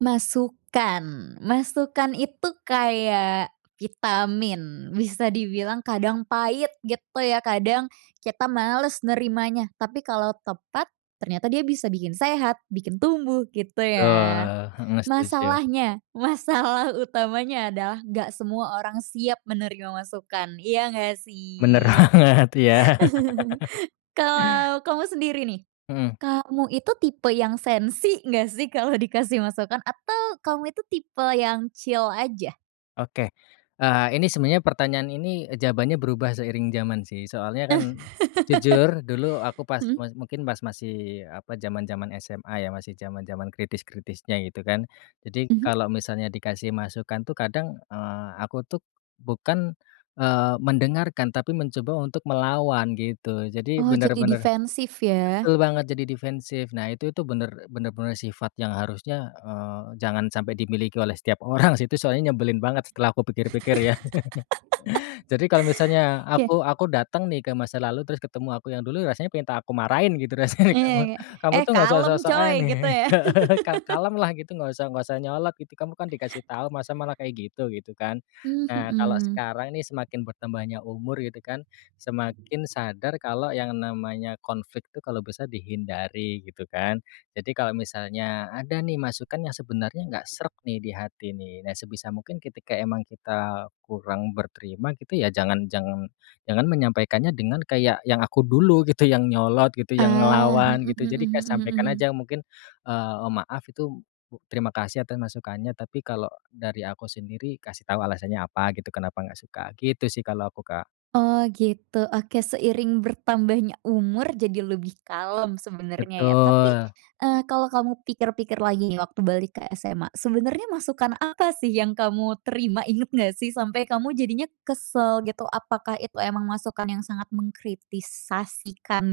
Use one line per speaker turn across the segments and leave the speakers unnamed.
Masukan. Masukan itu kayak vitamin. Bisa dibilang kadang pahit, gitu ya. Kadang kita malas nerimanya. Tapi kalau tepat, ternyata dia bisa bikin sehat, bikin tumbuh, gitu ya.
Betul, heeh, setuju.
Masalahnya, masalah utamanya adalah enggak semua orang siap menerima masukan, iya enggak
Bener
sih?
banget, iya.
Kalau kamu sendiri nih,
Mhm.
kamu itu tipe yang sensi enggak sih kalau dikasih masukan, atau kamu itu tipe yang chill aja?
Oke, eee, ini sebenarnya pertanyaan ini, jawabannya berubah seiring zaman sih. Soalnya kan, jujur dulu aku pas
Mhm.
pas mungkin pas masih apa, zaman-zaman SMA ya, masih zaman-zaman kritis-kritisnya gitu kan. Jadi,
Mhm.
kalau misalnya dikasih masukan tuh kadang, eee, aku tuh bukan, eee, mendengarkan tapi mencoba untuk melawan gitu. Jadi
Oh, jadi
benar-benar
defensif ya.
betul banget, jadi defensif. Nah, itu tu benar-benar sifat yang harusnya, eee, jangan sampai dimiliki oleh setiap orang sih. Itu soalnya nyebelin banget setelah kupikir-pikir ya. Jadi kalau misalnya
Oke.
aku aku datang nih ke masa lalu, terus ketemu aku yang dulu, rasanya pingin ta aku marahin gitu rasanya,
Iya
"Kamu
Kak.
kamu
"Eh,
tuh enggak usah
kalem coy,"
sok-sokan,
gitu ya.
ka kalem lah gitu, enggak usah enggak usah nyolot gitu. Kamu kan dikasih tahu, masa malah kayak gitu," gitu kan.
Mmm,
Nah, kalau
mhm.
sekarang ini semakin bertambahnya umur gitu kan, semakin sadar kalau yang namanya konflik tuh, kalau bisa dihindari gitu kan. Jadi, kalau misalnya ada nih masukan yang sebenarnya enggak sreg nih di hati nih, nah sebisa mungkin ketika emang kita kurang berterima gitu, ya jangan jangan jangan menyampaikannya dengan kayak yang aku dulu gitu, yang nyolot gitu, yang
Ah,
ngelawan
mhm
gitu.
mhm
Jadi
mhm
kayak
mhm
sampaikan
mhm.
aja mungkin, eee, "Maaf, itu terima kasih atas masukannya, tapi kalau dari aku sendiri" kasih tahu alasannya apa gitu, kenapa enggak suka. Gitu sih kalau aku, Kak.
Oh gitu, oke. Seiring bertambahnya umur, jadi lebih kalem sebenarnya ya. Tapi,
Betul.
eee, kalau kamu pikir-pikir lagi waktu balik ke SMA, sebenarnya masukan apa sih yang kamu terima, ingat enggak sih sampai kamu jadinya kesal gitu? Apakah itu memang masukan yang sangat mengkritisasikan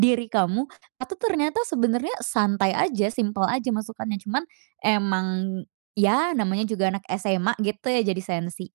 diri kamu, atau ternyata sebenarnya santai aja, simpel aja masukannya, cuma emang ya namanya juga anak SMA gitu ya jadi sensi?